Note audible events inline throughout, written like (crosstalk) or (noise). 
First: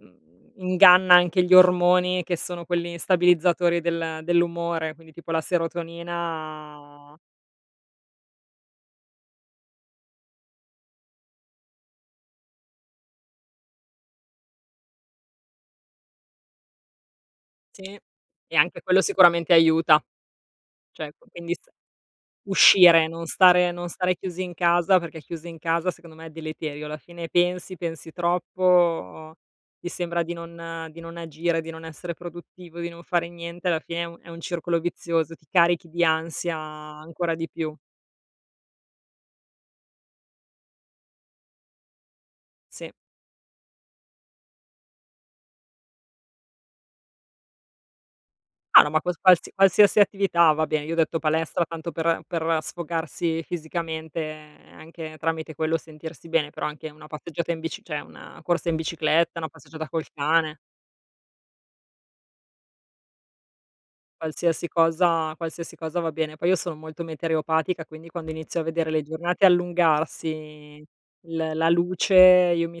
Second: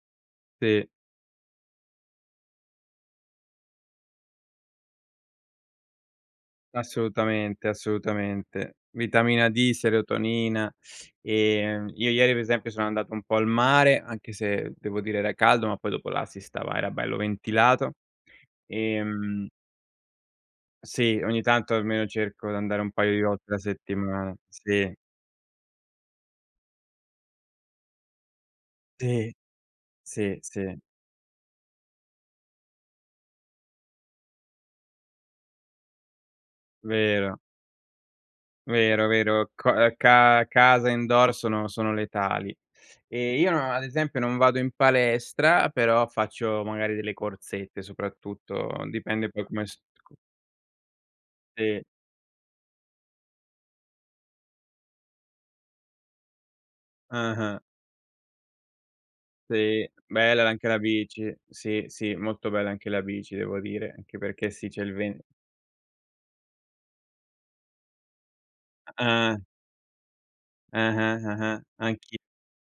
Mhmm, Sì. inganna anche gli ormoni che sono quelli stabilizzatori del dell'umore, quindi tipo la serotonina... Assolutamente, assolutamente. Vitamina D, serotonina. Ehm, io ieri per esempio sono andato un po' al mare, anche se devo dire era caldo, ma poi dopo là si stava era bello ventilato, Sì, e anche quello, ehm... sicuramente, aiuta, Sì, certo. ogni Quindi, s tanto almeno cerco di andare un uscire, paio di non volte la stare non stare settimana. chiusi in Sì. casa, perché chiusi in casa, secondo me, è deleterio. Alla fine, pensi, pensi Sì, troppo, ti sembra di sì, sì. non di non agire, di non essere produttivo, di non fare niente. Alla fine, è un è un circolo vizioso, ti carichi di ansia ancora Vero. di più. Vero, vero. Co ehm ca casa indoor sono, sono letali. Sì. E io non, ad esempio non vado in palestra, però faccio magari delle corsette soprattutto, Ah no, ma (unintelligible) dipende poi come st qualsiasi co attività va bene, io ho detto palestra Sì. tanto per per sfogarsi fisicamente anche tramite quello sentirsi bene, però anche una passeggiata Ah-ha. in bici, cioè una corsa in bicicletta, una Sì, passeggiata col bella cane. anche la bici. Sì, sì, molto bella anche la bici devo dire, anche perché Qualsiasi sì c'è il ven cosa, qualsiasi cosa va bene. Poi io sono molto meteoropatica, quindi quando inizio a vedere le Ah. giornate allungarsi l Ah-ah-ah-ah. la luce Anch'i io mi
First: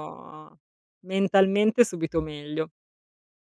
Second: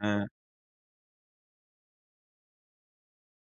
Ah. mentalmente subito meglio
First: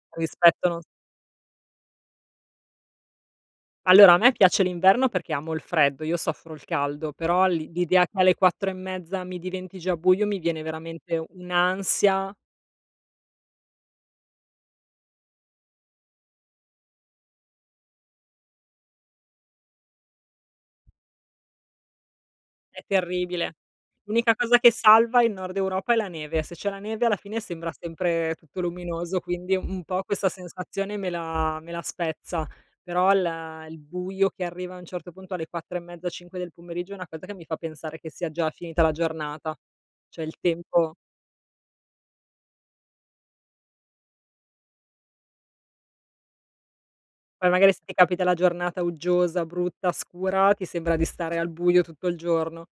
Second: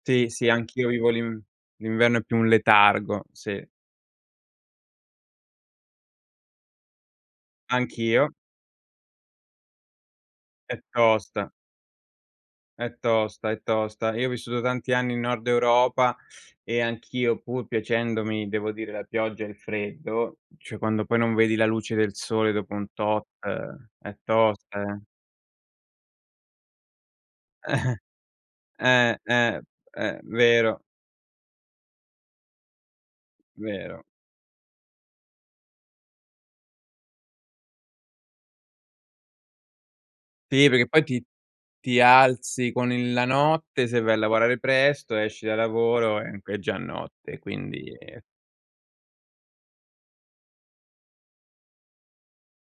Sì, sì, rispetto non s anch'io vivo l'in l'inverno è più un letargo, sì. Allora, a me piace l'inverno perché amo il freddo. Io soffro il caldo, però, l'i l'idea che Anch'io. alle 4 e mezza mi diventi già buio mi viene, È veramente, tosta. un'ansia. È tosta, è tosta. Io ho vissuto tanti anni in nord Europa e anch'io, pur piacendomi devo dire la pioggia e il freddo, cioè quando poi non vedi la luce del sole dopo È un tot, terribile. è L'unica cosa che tosta, eh. salva il nord Europa è la neve. Se c'è la neve, alla fine, sembra sempre (chuckles) tutto luminoso, quindi, Eh-eh, un po', eh, questa vero. sensazione me la me la spezza. Però, il il Vero. buio che arriva, a un certo punto, alle 4 e mezzo, 5 del pomeriggio, è una cosa che mi fa pensare che sia già finita la giornata. Cioè, il Sì, perché tempo. poi ti ti alzi con il la notte, se vai a lavorare presto, esci da lavoro ehm, è già notte, e Poi magari se ti quindi. capita la giornata uggiosa, brutta, scura, ti sembra di stare al buio tutto il giorno.